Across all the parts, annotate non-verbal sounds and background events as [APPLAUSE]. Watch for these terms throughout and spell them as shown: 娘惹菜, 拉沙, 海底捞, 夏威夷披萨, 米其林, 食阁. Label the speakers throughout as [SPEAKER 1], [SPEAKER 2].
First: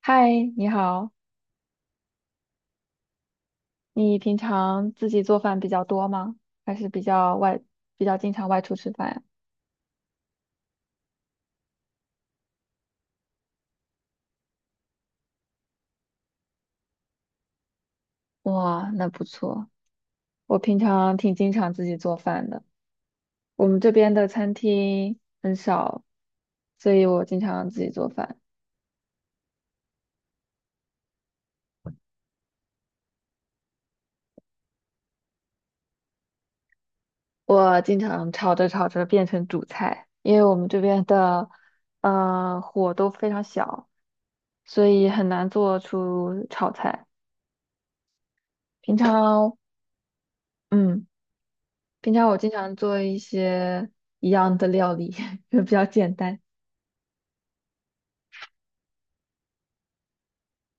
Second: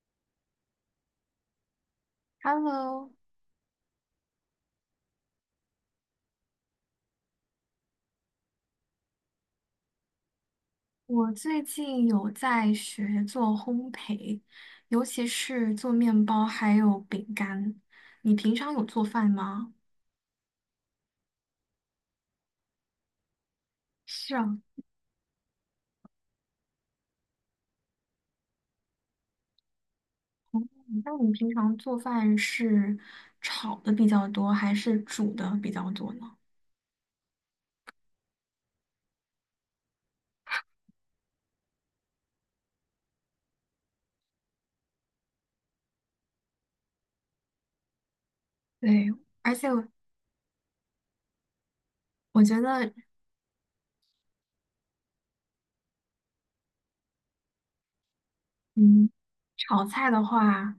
[SPEAKER 1] 嗨，你好，
[SPEAKER 2] Hello，
[SPEAKER 1] 你平常自己做饭比较多吗？还是比较经常外出吃饭呀？
[SPEAKER 2] 我最近有在学做烘焙，尤其是做面包还有饼干。你平常有
[SPEAKER 1] 哇，
[SPEAKER 2] 做
[SPEAKER 1] 那不
[SPEAKER 2] 饭
[SPEAKER 1] 错。
[SPEAKER 2] 吗？
[SPEAKER 1] 我平常挺经常自己做饭的，我们这边的
[SPEAKER 2] 是
[SPEAKER 1] 餐
[SPEAKER 2] 啊，
[SPEAKER 1] 厅很少，所以我经常自己做饭。
[SPEAKER 2] 那你平常做饭是炒的比较多，还是煮的比较多呢？
[SPEAKER 1] 我经常炒着炒着变成主菜，因为我们这边的火都非常小，所以很难做出炒菜。平
[SPEAKER 2] 对，而
[SPEAKER 1] 常。
[SPEAKER 2] 且
[SPEAKER 1] 嗯。平常我
[SPEAKER 2] 我
[SPEAKER 1] 经
[SPEAKER 2] 觉
[SPEAKER 1] 常
[SPEAKER 2] 得
[SPEAKER 1] 做一些一样的料理，[LAUGHS] 就比较简单。
[SPEAKER 2] 嗯，炒菜的话，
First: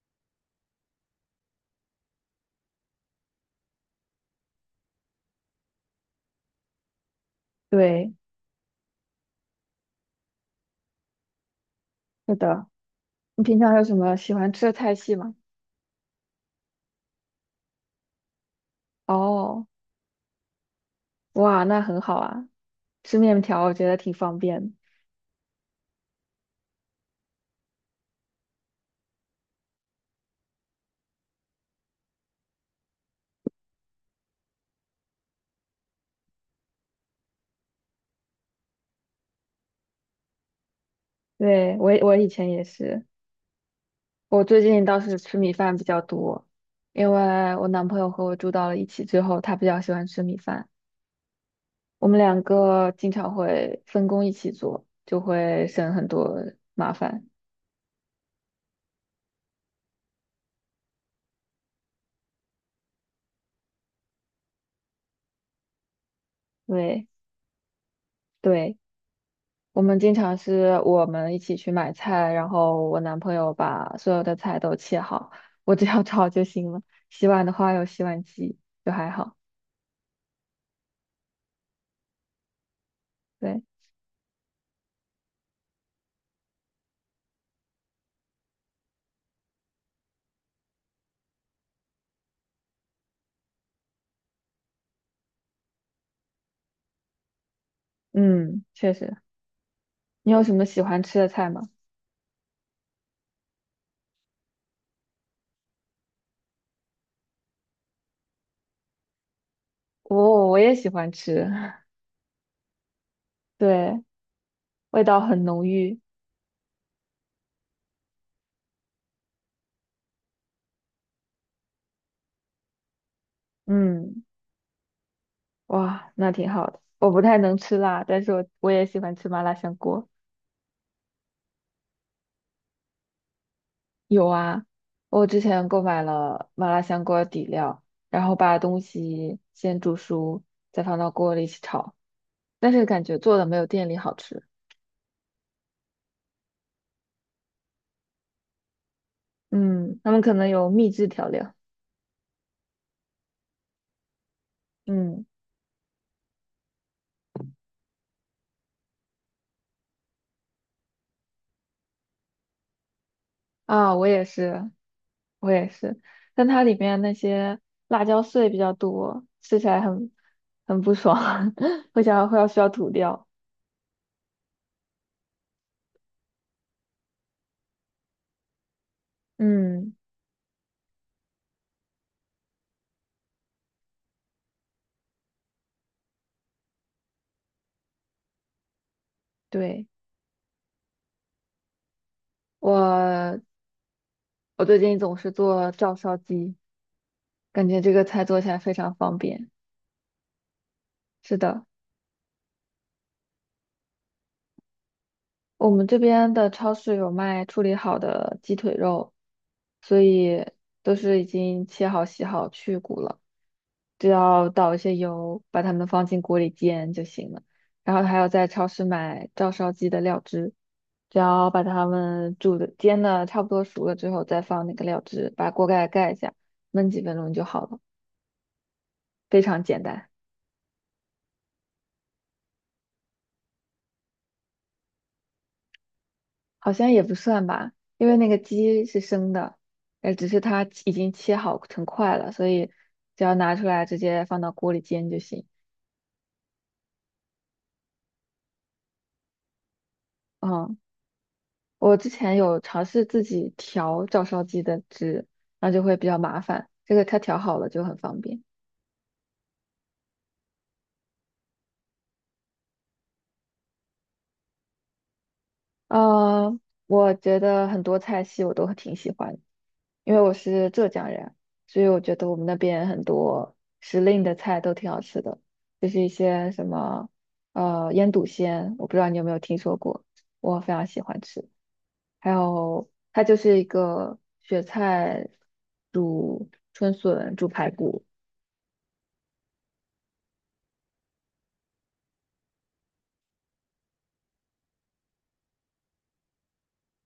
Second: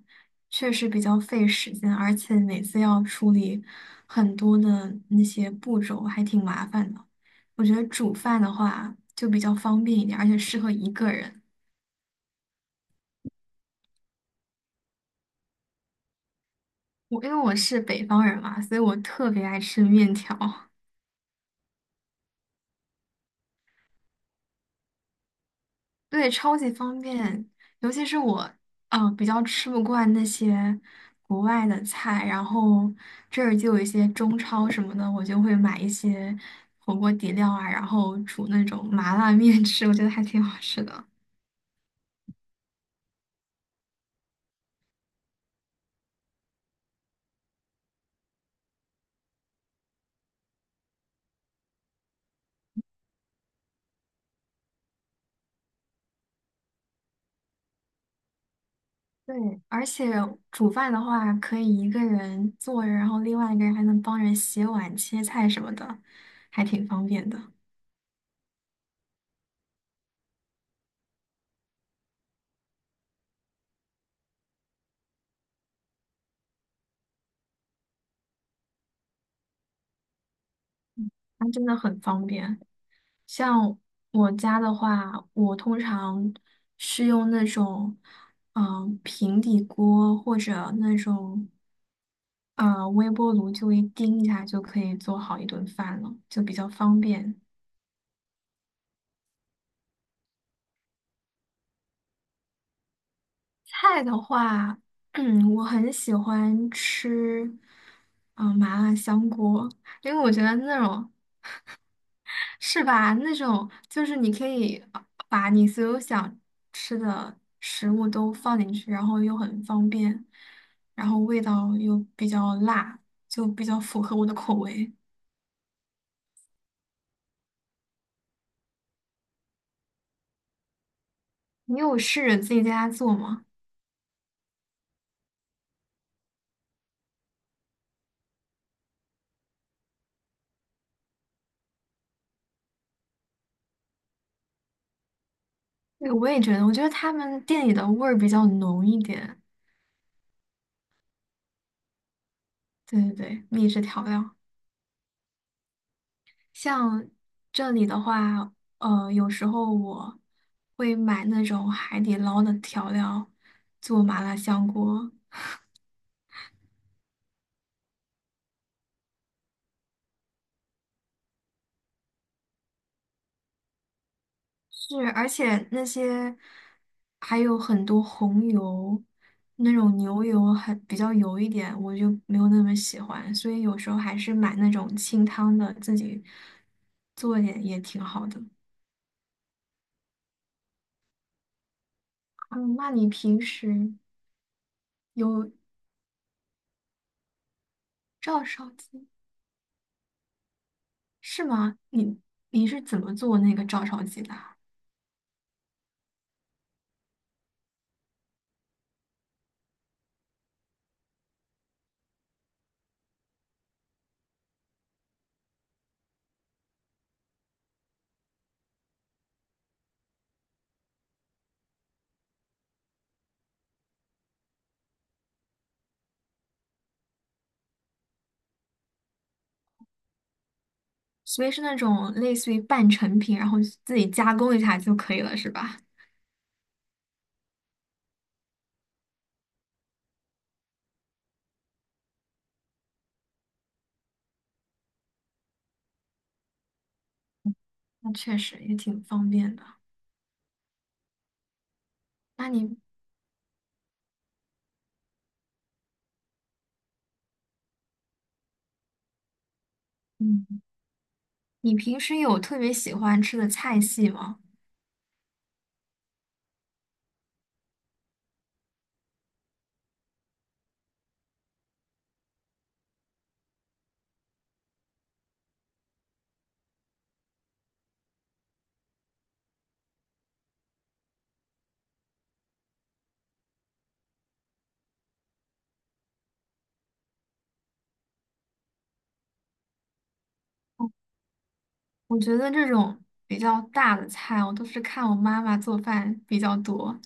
[SPEAKER 2] 确实比较费时间，而且每次要处理很多的那些步骤，还挺麻烦的。我觉得
[SPEAKER 1] 对，
[SPEAKER 2] 煮饭的话就比较方便一点，而且适合一个人。
[SPEAKER 1] 是的。你平常有什么喜欢吃的菜系吗？
[SPEAKER 2] 因为我是北方人嘛，所以我特别爱
[SPEAKER 1] 哦，
[SPEAKER 2] 吃面条。
[SPEAKER 1] 哇，那很好啊，吃面条我觉得挺方便的。
[SPEAKER 2] 对，超级方便，尤其是我，比较吃不惯那些国外的菜，然后这儿就有一些中超什么的，我就会买一些火锅底料啊，然后煮那种麻辣面吃，我觉得还挺好吃的。
[SPEAKER 1] 对，我以前也是，我最近倒是吃米饭比较多，因为我男朋友和我住到了一起之后，他比较喜欢吃米饭，我们两个经常会分工一起做，就会省很多麻烦。
[SPEAKER 2] 对，而且煮饭的话，可以一个人做着，然后另外一个人还能帮人洗碗、切菜什么的，还挺方
[SPEAKER 1] 对
[SPEAKER 2] 便的。
[SPEAKER 1] 对。我们经常是我们一起去买菜，然后我男朋友把所有的菜都切好，我只要炒就行了。洗碗的话有洗碗机，就还好。
[SPEAKER 2] 它真的很方便。
[SPEAKER 1] 对，
[SPEAKER 2] 像我家的话，我通常是用那种，平底锅或者那种，微波炉，就一叮一下就可以做好一顿饭了，就比较方便。
[SPEAKER 1] 嗯，确实。你有什么喜欢吃的菜吗？
[SPEAKER 2] 菜的话，[CLEARS THROAT] 嗯，我很喜欢吃，麻辣香锅，因为我觉
[SPEAKER 1] 我
[SPEAKER 2] 得
[SPEAKER 1] 我也
[SPEAKER 2] 那
[SPEAKER 1] 喜欢
[SPEAKER 2] 种
[SPEAKER 1] 吃，
[SPEAKER 2] 是吧？那
[SPEAKER 1] [LAUGHS]
[SPEAKER 2] 种
[SPEAKER 1] 对，
[SPEAKER 2] 就是你可以
[SPEAKER 1] 味道很
[SPEAKER 2] 把
[SPEAKER 1] 浓
[SPEAKER 2] 你所
[SPEAKER 1] 郁。
[SPEAKER 2] 有想吃的食物都放进去，然后又很方便，然后味道又比较辣，就比较符合
[SPEAKER 1] 嗯，
[SPEAKER 2] 我的口味。
[SPEAKER 1] 哇，那挺好的。我不太能吃辣，但是我也喜欢吃麻辣香锅。
[SPEAKER 2] 你有试着自己在家做吗？
[SPEAKER 1] 有啊，我之前购买了麻辣香锅底料，然后把东西先煮熟，再放到锅里一起炒，但是感觉做的没有店里好吃。
[SPEAKER 2] 对，我觉得他们店里的味儿比较浓一点。
[SPEAKER 1] 嗯，他们可能有秘制调料。
[SPEAKER 2] 对对对，秘制调料。
[SPEAKER 1] 嗯
[SPEAKER 2] 像这里的话，有时候我会买那种海底捞的调料
[SPEAKER 1] 啊，
[SPEAKER 2] 做
[SPEAKER 1] 我
[SPEAKER 2] 麻
[SPEAKER 1] 也
[SPEAKER 2] 辣香
[SPEAKER 1] 是，
[SPEAKER 2] 锅。
[SPEAKER 1] 我也是，但它里面那些辣椒碎比较多，吃起来很不爽，[LAUGHS] 会想要需要吐掉。
[SPEAKER 2] 是，而且那些还有很多红油，那
[SPEAKER 1] 嗯，
[SPEAKER 2] 种牛油比较油一点，我就没有那么喜欢，所以有时候还是买那种清汤的，自己做一点也挺好的。
[SPEAKER 1] 对，
[SPEAKER 2] 嗯，那你
[SPEAKER 1] 我，
[SPEAKER 2] 平时
[SPEAKER 1] 我最近总是
[SPEAKER 2] 有
[SPEAKER 1] 做照烧鸡，感觉这个菜做
[SPEAKER 2] 照
[SPEAKER 1] 起来
[SPEAKER 2] 烧
[SPEAKER 1] 非常
[SPEAKER 2] 鸡
[SPEAKER 1] 方便。是
[SPEAKER 2] 是
[SPEAKER 1] 的，
[SPEAKER 2] 吗？你是怎么做那个照烧鸡的啊？
[SPEAKER 1] 我们这边的超市有卖处理好的鸡腿肉，所以都是已经切好、洗好、去骨了，只要倒一些油，把它们放进锅里煎就行了。然后还要在超市买照烧鸡的料汁，只要把它们煮的、煎的差不多熟了之后，再放那个料汁，把锅盖盖一下，焖几分钟就好了，非常简单。
[SPEAKER 2] 所以是那种类似于半成品，然后自己加工一下就可以了，是吧？
[SPEAKER 1] 好像也不算吧，因为那个鸡是生的，只是它已经切好成块了，所以只要拿出来直接放到锅里煎就行。
[SPEAKER 2] 那确实也挺方便的。
[SPEAKER 1] 嗯，我之前
[SPEAKER 2] 那
[SPEAKER 1] 有
[SPEAKER 2] 你。
[SPEAKER 1] 尝试自己调照烧鸡的汁，那就会比较麻烦，这个它调好了就很方便。
[SPEAKER 2] 嗯。你平时有特别喜欢吃的菜系吗？
[SPEAKER 1] 呃，我觉得很多菜系我都挺喜欢的，因为我是浙江人，所以我觉得我们那边很多时令的菜都挺好吃的，就是一些什么腌笃鲜，我不知道你有没有听说过，我非常喜欢吃。还有它就是一个雪菜煮春笋、煮排骨。
[SPEAKER 2] 哦，我觉得这种比较大的菜，我都是看我妈妈做饭比较多，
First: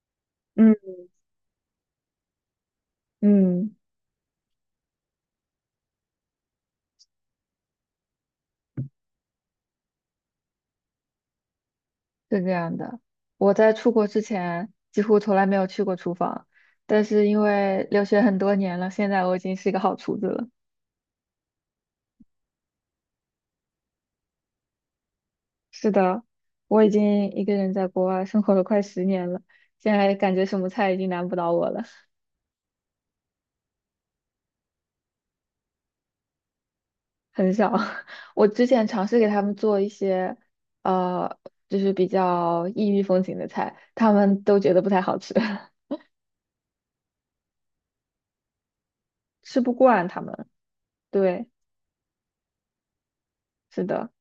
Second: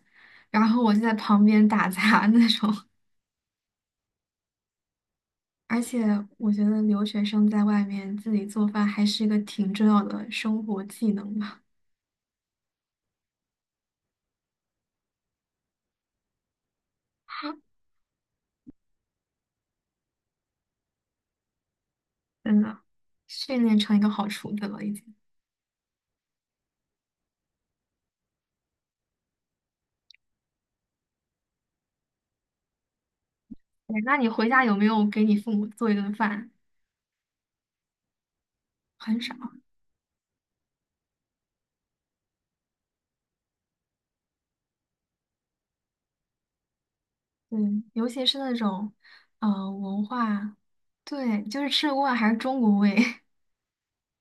[SPEAKER 2] 然
[SPEAKER 1] 嗯，
[SPEAKER 2] 后我就在旁边打杂 [LAUGHS] 那种。
[SPEAKER 1] 嗯，
[SPEAKER 2] 而且我觉得留学生在外面自己做饭还是一个挺重要的生活技能吧。
[SPEAKER 1] 是这样的。我在出国之前几乎从来没有去过厨房，但是因
[SPEAKER 2] [LAUGHS]
[SPEAKER 1] 为留学很多年了，现在我已经是一个好厨子了。
[SPEAKER 2] 真的，训练成一个好厨子了已经。
[SPEAKER 1] 是的，我已经一个人在国外生活了快10年了，现在感觉什么菜已经难不倒我了。
[SPEAKER 2] 对，那你回家有没有给你父母做一顿饭？
[SPEAKER 1] 很少。[LAUGHS] 我之前尝试
[SPEAKER 2] 很
[SPEAKER 1] 给
[SPEAKER 2] 少，
[SPEAKER 1] 他们做一些，呃，就是比较异域风情的菜，他们都觉得不太好吃，
[SPEAKER 2] 对，尤其是那种，
[SPEAKER 1] [LAUGHS] 吃不
[SPEAKER 2] 文
[SPEAKER 1] 惯他们。
[SPEAKER 2] 化，对，
[SPEAKER 1] 对，
[SPEAKER 2] 就是吃的锅碗还是中国味。[LAUGHS]
[SPEAKER 1] 是的，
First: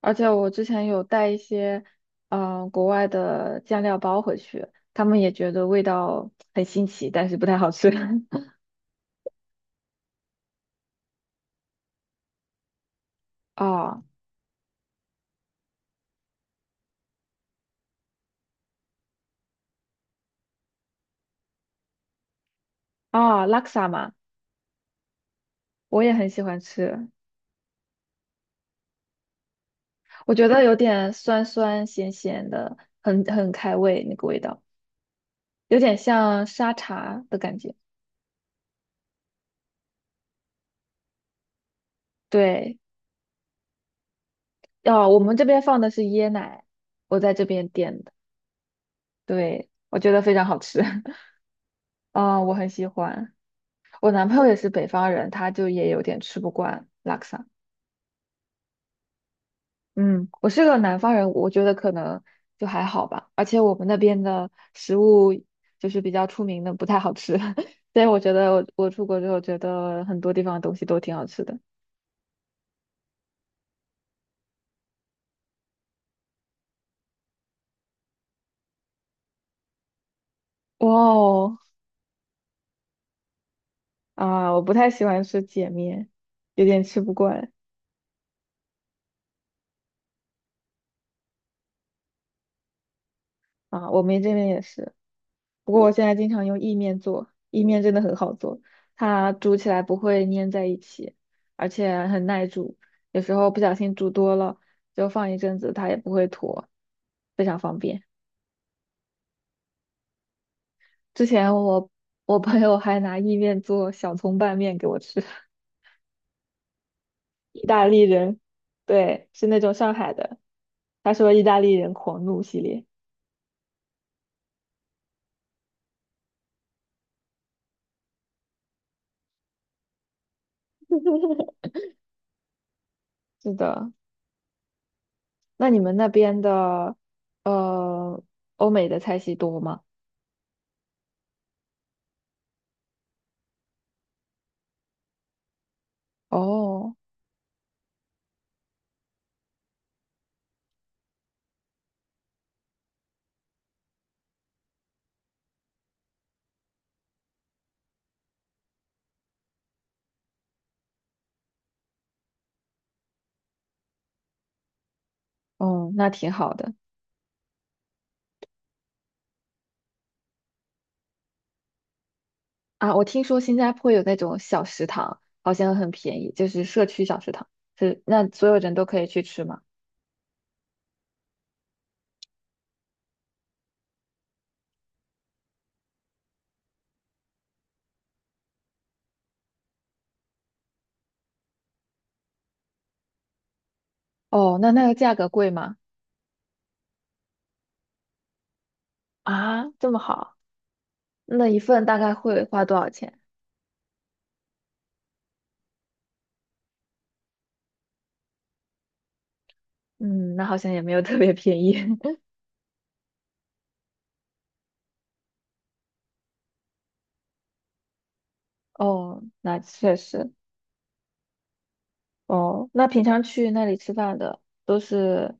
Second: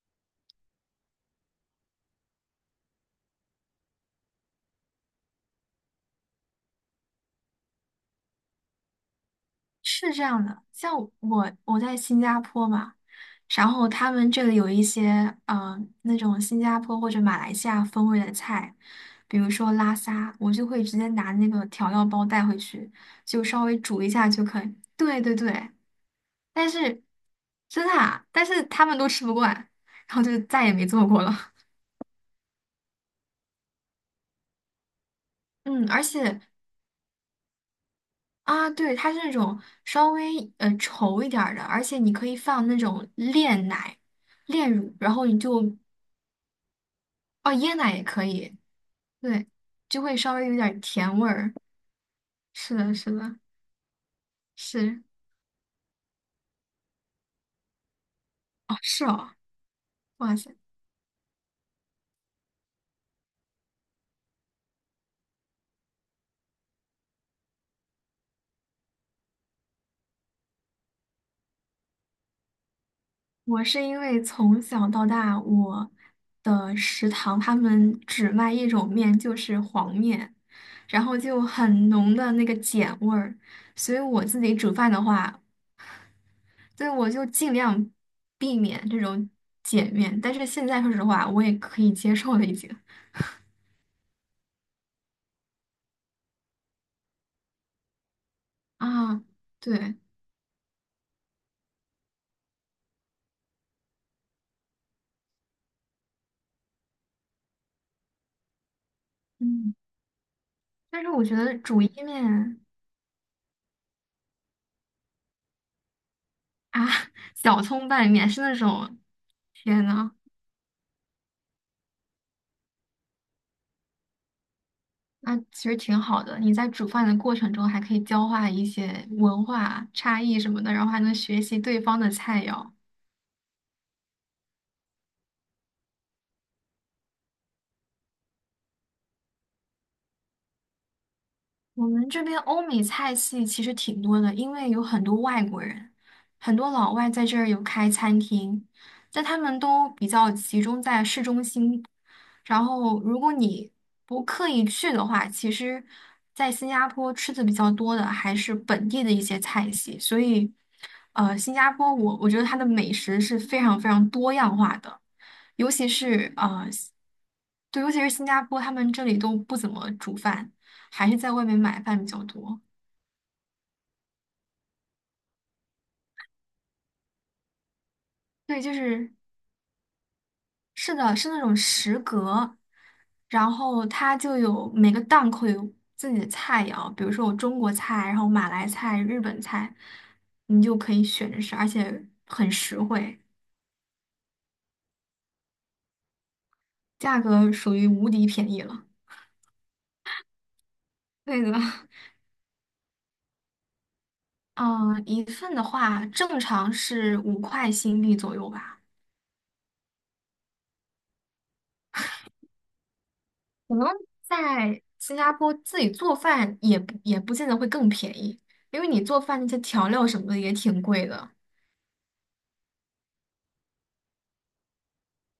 [SPEAKER 1] 而且我之前有带一些，国外的酱料包回去，他们也觉得味道很新奇，但是不太好吃。[LAUGHS]
[SPEAKER 2] 是这样的，像我在新加坡嘛，然后
[SPEAKER 1] 哦，
[SPEAKER 2] 他们这里有一些那种新加坡或者马来西亚风味的菜，比如说拉沙，我就会直接拿那个调料包带回去，就
[SPEAKER 1] 哦，拉
[SPEAKER 2] 稍
[SPEAKER 1] 克
[SPEAKER 2] 微
[SPEAKER 1] 萨
[SPEAKER 2] 煮一
[SPEAKER 1] 嘛，
[SPEAKER 2] 下就可以。对对对，
[SPEAKER 1] 我也很喜欢
[SPEAKER 2] 但是
[SPEAKER 1] 吃。
[SPEAKER 2] 真的啊，但是他们都吃不惯，然后
[SPEAKER 1] 我
[SPEAKER 2] 就
[SPEAKER 1] 觉得
[SPEAKER 2] 再也
[SPEAKER 1] 有
[SPEAKER 2] 没做
[SPEAKER 1] 点
[SPEAKER 2] 过
[SPEAKER 1] 酸
[SPEAKER 2] 了。
[SPEAKER 1] 酸咸咸的，很开胃那个味道，
[SPEAKER 2] [LAUGHS]
[SPEAKER 1] 有
[SPEAKER 2] 嗯，
[SPEAKER 1] 点
[SPEAKER 2] 而且
[SPEAKER 1] 像沙茶的感觉。
[SPEAKER 2] 啊，对，它是那种稍微稠一点儿的，而且你可以放
[SPEAKER 1] 对，
[SPEAKER 2] 那种炼奶、炼乳，
[SPEAKER 1] 要
[SPEAKER 2] 然
[SPEAKER 1] 我
[SPEAKER 2] 后
[SPEAKER 1] 们
[SPEAKER 2] 你
[SPEAKER 1] 这边
[SPEAKER 2] 就
[SPEAKER 1] 放的是椰奶，我在这
[SPEAKER 2] 哦，
[SPEAKER 1] 边
[SPEAKER 2] 椰奶
[SPEAKER 1] 点
[SPEAKER 2] 也
[SPEAKER 1] 的，
[SPEAKER 2] 可以，对，
[SPEAKER 1] 对，我
[SPEAKER 2] 就
[SPEAKER 1] 觉
[SPEAKER 2] 会
[SPEAKER 1] 得非
[SPEAKER 2] 稍
[SPEAKER 1] 常
[SPEAKER 2] 微有
[SPEAKER 1] 好
[SPEAKER 2] 点儿
[SPEAKER 1] 吃，
[SPEAKER 2] 甜味儿。
[SPEAKER 1] [LAUGHS] 啊、我很
[SPEAKER 2] 是
[SPEAKER 1] 喜
[SPEAKER 2] 的，是
[SPEAKER 1] 欢。
[SPEAKER 2] 的，
[SPEAKER 1] 我男朋友也是北
[SPEAKER 2] 是，
[SPEAKER 1] 方人，他就也有点吃不惯拉 a 萨。
[SPEAKER 2] 哦，是哦，
[SPEAKER 1] 嗯，
[SPEAKER 2] 哇
[SPEAKER 1] 我
[SPEAKER 2] 塞，
[SPEAKER 1] 是个南方人，我觉得可能就还好吧。而且我们那边的食物就是比较出名的，不太好吃。[LAUGHS] 所以我觉得我出国之后，觉得很多地方的东西都挺好吃的。
[SPEAKER 2] 我是因为从小到大，我的食堂他们只卖一种面，就是黄面，
[SPEAKER 1] 哇
[SPEAKER 2] 然后就
[SPEAKER 1] 哦，
[SPEAKER 2] 很浓的那个碱味儿，所以我自
[SPEAKER 1] 啊，
[SPEAKER 2] 己
[SPEAKER 1] 我不
[SPEAKER 2] 煮
[SPEAKER 1] 太
[SPEAKER 2] 饭的
[SPEAKER 1] 喜欢吃
[SPEAKER 2] 话，
[SPEAKER 1] 碱面，有点
[SPEAKER 2] 对，
[SPEAKER 1] 吃
[SPEAKER 2] 我
[SPEAKER 1] 不
[SPEAKER 2] 就
[SPEAKER 1] 惯
[SPEAKER 2] 尽量避免这种碱面。但是现在说实话，我也可以接受了，已经。
[SPEAKER 1] 啊。我们这边也是。不过我现在经常用意面做，意面真的很好做，
[SPEAKER 2] [LAUGHS] 啊，
[SPEAKER 1] 它煮起来
[SPEAKER 2] 对，
[SPEAKER 1] 不会粘在一起，而且很耐煮，有时候不小心煮多了，就放一阵子它也不会坨，非常方便。
[SPEAKER 2] 嗯，但是我
[SPEAKER 1] 之
[SPEAKER 2] 觉
[SPEAKER 1] 前
[SPEAKER 2] 得煮
[SPEAKER 1] 我
[SPEAKER 2] 意
[SPEAKER 1] 我朋
[SPEAKER 2] 面。
[SPEAKER 1] 友还拿意面做小葱拌面给我吃，
[SPEAKER 2] 啊，
[SPEAKER 1] [LAUGHS]
[SPEAKER 2] 小
[SPEAKER 1] 意大
[SPEAKER 2] 葱
[SPEAKER 1] 利
[SPEAKER 2] 拌面
[SPEAKER 1] 人，
[SPEAKER 2] 是那种，
[SPEAKER 1] 对，是那种
[SPEAKER 2] 天
[SPEAKER 1] 上
[SPEAKER 2] 呐，
[SPEAKER 1] 海的，他说意大利人狂怒系列。
[SPEAKER 2] 那其实挺好的。你在煮饭的过程中还可以交换一些文化差异什么的，然后还能学习对方的菜肴。
[SPEAKER 1] 是的。那你们那边的呃欧美的菜系多吗？
[SPEAKER 2] 我们这边欧美菜系其实挺多的，因为有很多外国人，很多老
[SPEAKER 1] 哦，
[SPEAKER 2] 外在这儿有开餐厅，但他们都比较集中在市中心。然后，如果你不刻意去的话，其实，在新加坡吃的比较多的还是本地的一些菜系。所以，呃，新加坡我觉得它的美食是非常非常多样化的，尤其
[SPEAKER 1] 哦，那挺
[SPEAKER 2] 是
[SPEAKER 1] 好的。
[SPEAKER 2] 对，尤其是新加坡，他们这里都不怎么煮饭。还是在外面买饭比较多。
[SPEAKER 1] 啊，我听说新加坡有那种小食堂，好像很便宜，就是社区小食堂，是那所有
[SPEAKER 2] 对，
[SPEAKER 1] 人
[SPEAKER 2] 就
[SPEAKER 1] 都可以
[SPEAKER 2] 是
[SPEAKER 1] 去吃吗？
[SPEAKER 2] 是的，是那种食阁，然后它就有每个档口有自己的菜肴，比如说有中国菜，然后马来菜、日本菜，你就可以选着吃，而且很实惠，
[SPEAKER 1] 哦，那那个价格贵吗？
[SPEAKER 2] 价格属于无敌便宜了。
[SPEAKER 1] 啊，这么好，
[SPEAKER 2] 对
[SPEAKER 1] 那一
[SPEAKER 2] 的。
[SPEAKER 1] 份大概会花多少钱？
[SPEAKER 2] [LAUGHS] 嗯，一份的话正常是5块新币左右吧。
[SPEAKER 1] 嗯，那好像也没有特别便宜。[LAUGHS]
[SPEAKER 2] 可能在新加坡自己做饭也不见得会更便宜，因为你做
[SPEAKER 1] 哦，
[SPEAKER 2] 饭那些
[SPEAKER 1] 那
[SPEAKER 2] 调
[SPEAKER 1] 确
[SPEAKER 2] 料什么
[SPEAKER 1] 实。
[SPEAKER 2] 的也挺贵的。
[SPEAKER 1] 哦，那平常去那里吃饭的都是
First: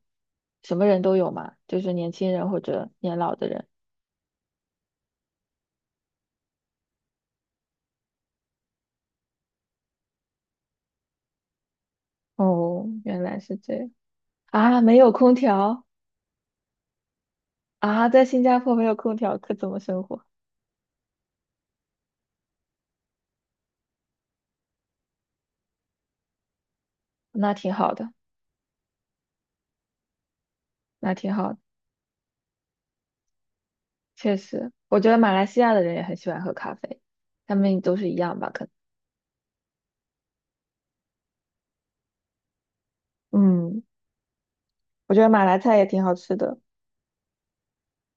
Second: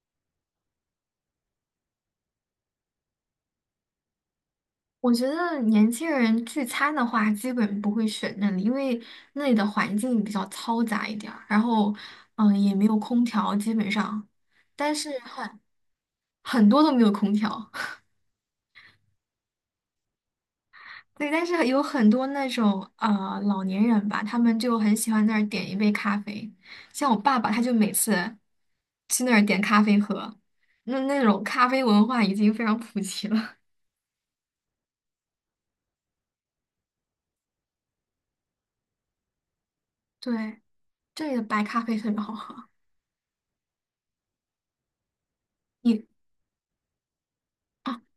[SPEAKER 1] 什么人都有嘛？就是年轻人或者年老的人。
[SPEAKER 2] 我觉得年轻人聚餐的话，基本不会选那里，因为那里的环境比较嘈杂一点儿，然后也没
[SPEAKER 1] 哦，
[SPEAKER 2] 有
[SPEAKER 1] 原
[SPEAKER 2] 空
[SPEAKER 1] 来是
[SPEAKER 2] 调，基
[SPEAKER 1] 这
[SPEAKER 2] 本
[SPEAKER 1] 样
[SPEAKER 2] 上，
[SPEAKER 1] 啊，
[SPEAKER 2] 但
[SPEAKER 1] 没有
[SPEAKER 2] 是
[SPEAKER 1] 空
[SPEAKER 2] 很
[SPEAKER 1] 调
[SPEAKER 2] 多都没有空调。
[SPEAKER 1] 啊，在新加坡没有空调，可怎么生活？
[SPEAKER 2] 对，但是有很多那种老年人吧，他们就很喜欢那儿点一杯咖啡。像我爸爸，
[SPEAKER 1] 那
[SPEAKER 2] 他
[SPEAKER 1] 挺
[SPEAKER 2] 就每
[SPEAKER 1] 好的，
[SPEAKER 2] 次去那儿点咖啡喝，
[SPEAKER 1] 那
[SPEAKER 2] 那
[SPEAKER 1] 挺
[SPEAKER 2] 种
[SPEAKER 1] 好的，
[SPEAKER 2] 咖啡文化已经非常普及了。
[SPEAKER 1] 确实，我觉得马来西亚的人也很喜欢喝咖啡，他们都是一样吧？可
[SPEAKER 2] [LAUGHS] 对，这里的白咖啡特别好喝。
[SPEAKER 1] 能。嗯，我觉得马来菜也挺
[SPEAKER 2] 你
[SPEAKER 1] 好吃的。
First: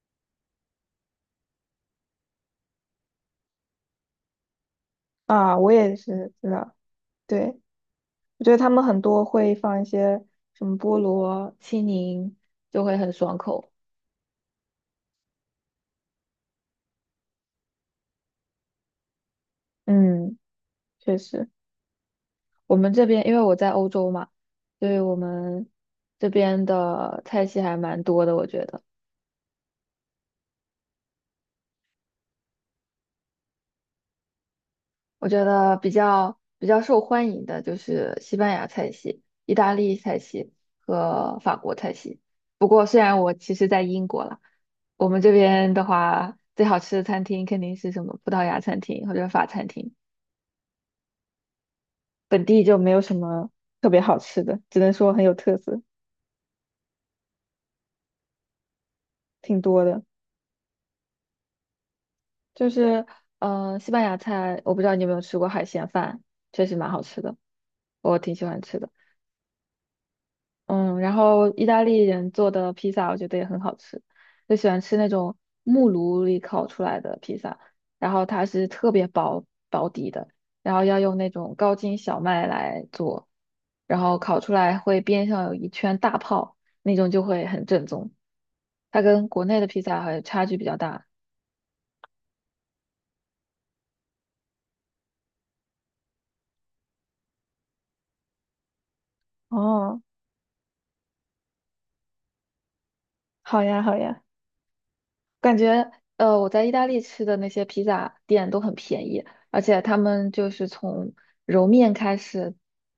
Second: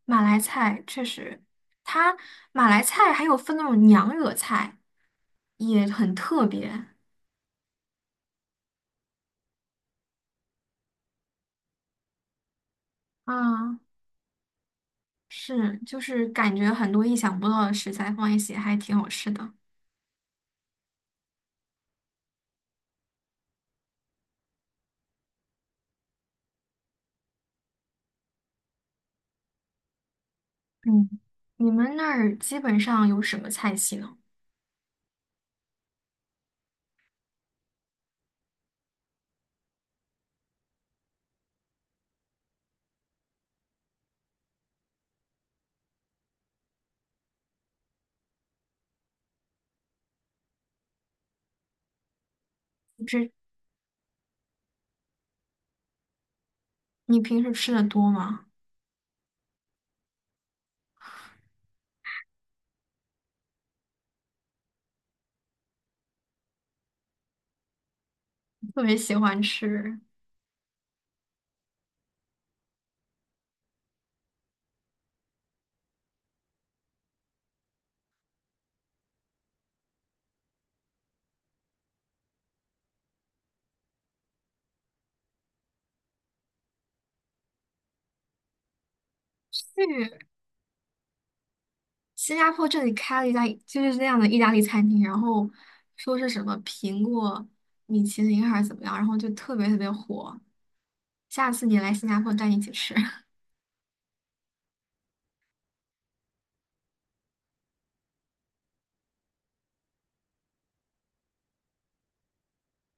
[SPEAKER 2] 马来菜确实，它马来菜还有分那种娘惹菜，
[SPEAKER 1] 啊，我
[SPEAKER 2] 也
[SPEAKER 1] 也
[SPEAKER 2] 很
[SPEAKER 1] 是
[SPEAKER 2] 特
[SPEAKER 1] 知道。
[SPEAKER 2] 别
[SPEAKER 1] 对，我觉得他们很多会放一些什么菠萝，青柠就会很爽口。
[SPEAKER 2] 啊。是，就是感觉很多意想不到的食材放一起，还挺好吃的。
[SPEAKER 1] 嗯，确实，我们这边因为我在欧洲嘛，所以我们这边的菜系还蛮多的，我觉得。
[SPEAKER 2] 嗯，你们那儿基本上有什么菜系呢？
[SPEAKER 1] 我觉得比较受欢迎的就是西班牙菜系、意大利菜系和法国菜系。不过，虽然我其实在英国了，我们这边的话，最好吃的餐厅肯定是什么葡萄牙餐厅或者法餐厅，本地就没有
[SPEAKER 2] 就
[SPEAKER 1] 什
[SPEAKER 2] 是
[SPEAKER 1] 么特别好吃的，只能说很有特色，
[SPEAKER 2] 你平时吃的多吗？
[SPEAKER 1] 挺多的。就是，西班牙菜，我不知道你有没有吃过海鲜饭，确实蛮好吃的，我挺喜欢
[SPEAKER 2] [LAUGHS]
[SPEAKER 1] 吃
[SPEAKER 2] 特
[SPEAKER 1] 的。
[SPEAKER 2] 别喜欢吃。
[SPEAKER 1] 嗯，然后意大利人做的披萨我觉得也很好吃，就喜欢吃那种木炉里烤出来的披萨，然后它是特别薄薄底的，然后要用那种高筋小麦来做，然后烤出来会边上有一圈大泡，那种就会很正宗。它跟国内的披萨
[SPEAKER 2] 去
[SPEAKER 1] 还差距比较大。
[SPEAKER 2] 新加坡这里开了一家就是那样的意大利餐厅，然后说是什么苹果米其林还是怎么样，然后就特别特别
[SPEAKER 1] 哦，
[SPEAKER 2] 火。下次你来新加坡，带你一起吃。[LAUGHS]
[SPEAKER 1] 好呀，好呀。感觉我在意大利吃的那些披萨店都很便宜，而且他们就是从揉面开始，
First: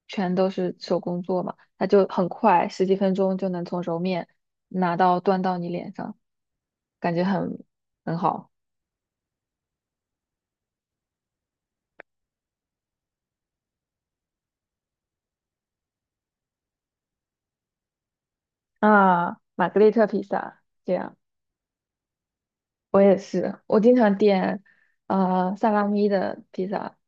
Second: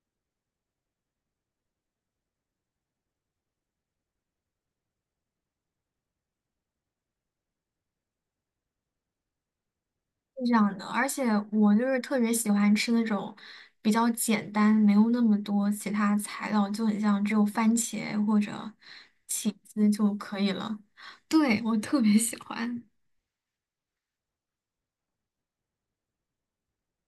[SPEAKER 1] 全都是手工做嘛，它就很快，十几分钟就能从揉面拿到端到你脸上，感觉很好
[SPEAKER 2] 是这样的，而且我就是特别喜欢吃那种比较简单，没有那么多其他材料，就很像只有番茄或者
[SPEAKER 1] 啊。
[SPEAKER 2] 起
[SPEAKER 1] 玛格
[SPEAKER 2] 司
[SPEAKER 1] 丽特
[SPEAKER 2] 就
[SPEAKER 1] 披
[SPEAKER 2] 可以
[SPEAKER 1] 萨，
[SPEAKER 2] 了。
[SPEAKER 1] 这样
[SPEAKER 2] 对，我特别喜欢
[SPEAKER 1] 我也是，我经常点萨拉米的披萨，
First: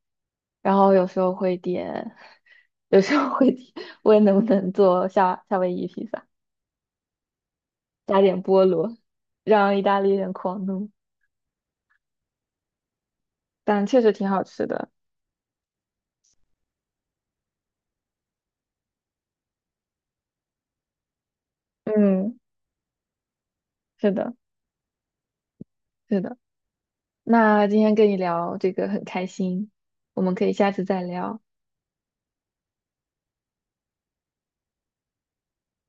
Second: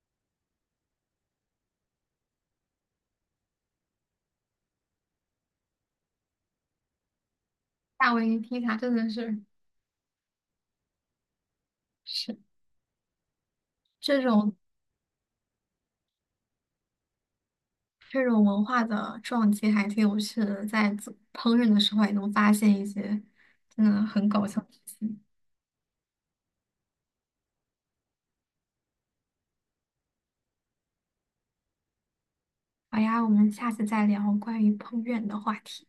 [SPEAKER 1] 然后有时候会点，[LAUGHS] 有时候会点，[LAUGHS] 问能不能做夏威夷披萨。
[SPEAKER 2] 夏
[SPEAKER 1] 加
[SPEAKER 2] 威夷
[SPEAKER 1] 点
[SPEAKER 2] 披
[SPEAKER 1] 菠
[SPEAKER 2] 萨，真
[SPEAKER 1] 萝，
[SPEAKER 2] 的是
[SPEAKER 1] 让意大利人狂怒。
[SPEAKER 2] 是
[SPEAKER 1] 但确实
[SPEAKER 2] 这
[SPEAKER 1] 挺好
[SPEAKER 2] 种
[SPEAKER 1] 吃的。
[SPEAKER 2] 这种文化的撞击还挺有趣的，在做烹饪的时候也能
[SPEAKER 1] 嗯，
[SPEAKER 2] 发现一些真的
[SPEAKER 1] 是
[SPEAKER 2] 很
[SPEAKER 1] 的，
[SPEAKER 2] 搞笑的事情。
[SPEAKER 1] 是的。那今天跟你聊这个很开心，我们可以下次再聊。
[SPEAKER 2] 好呀，我们下次再聊关于烹饪的话题。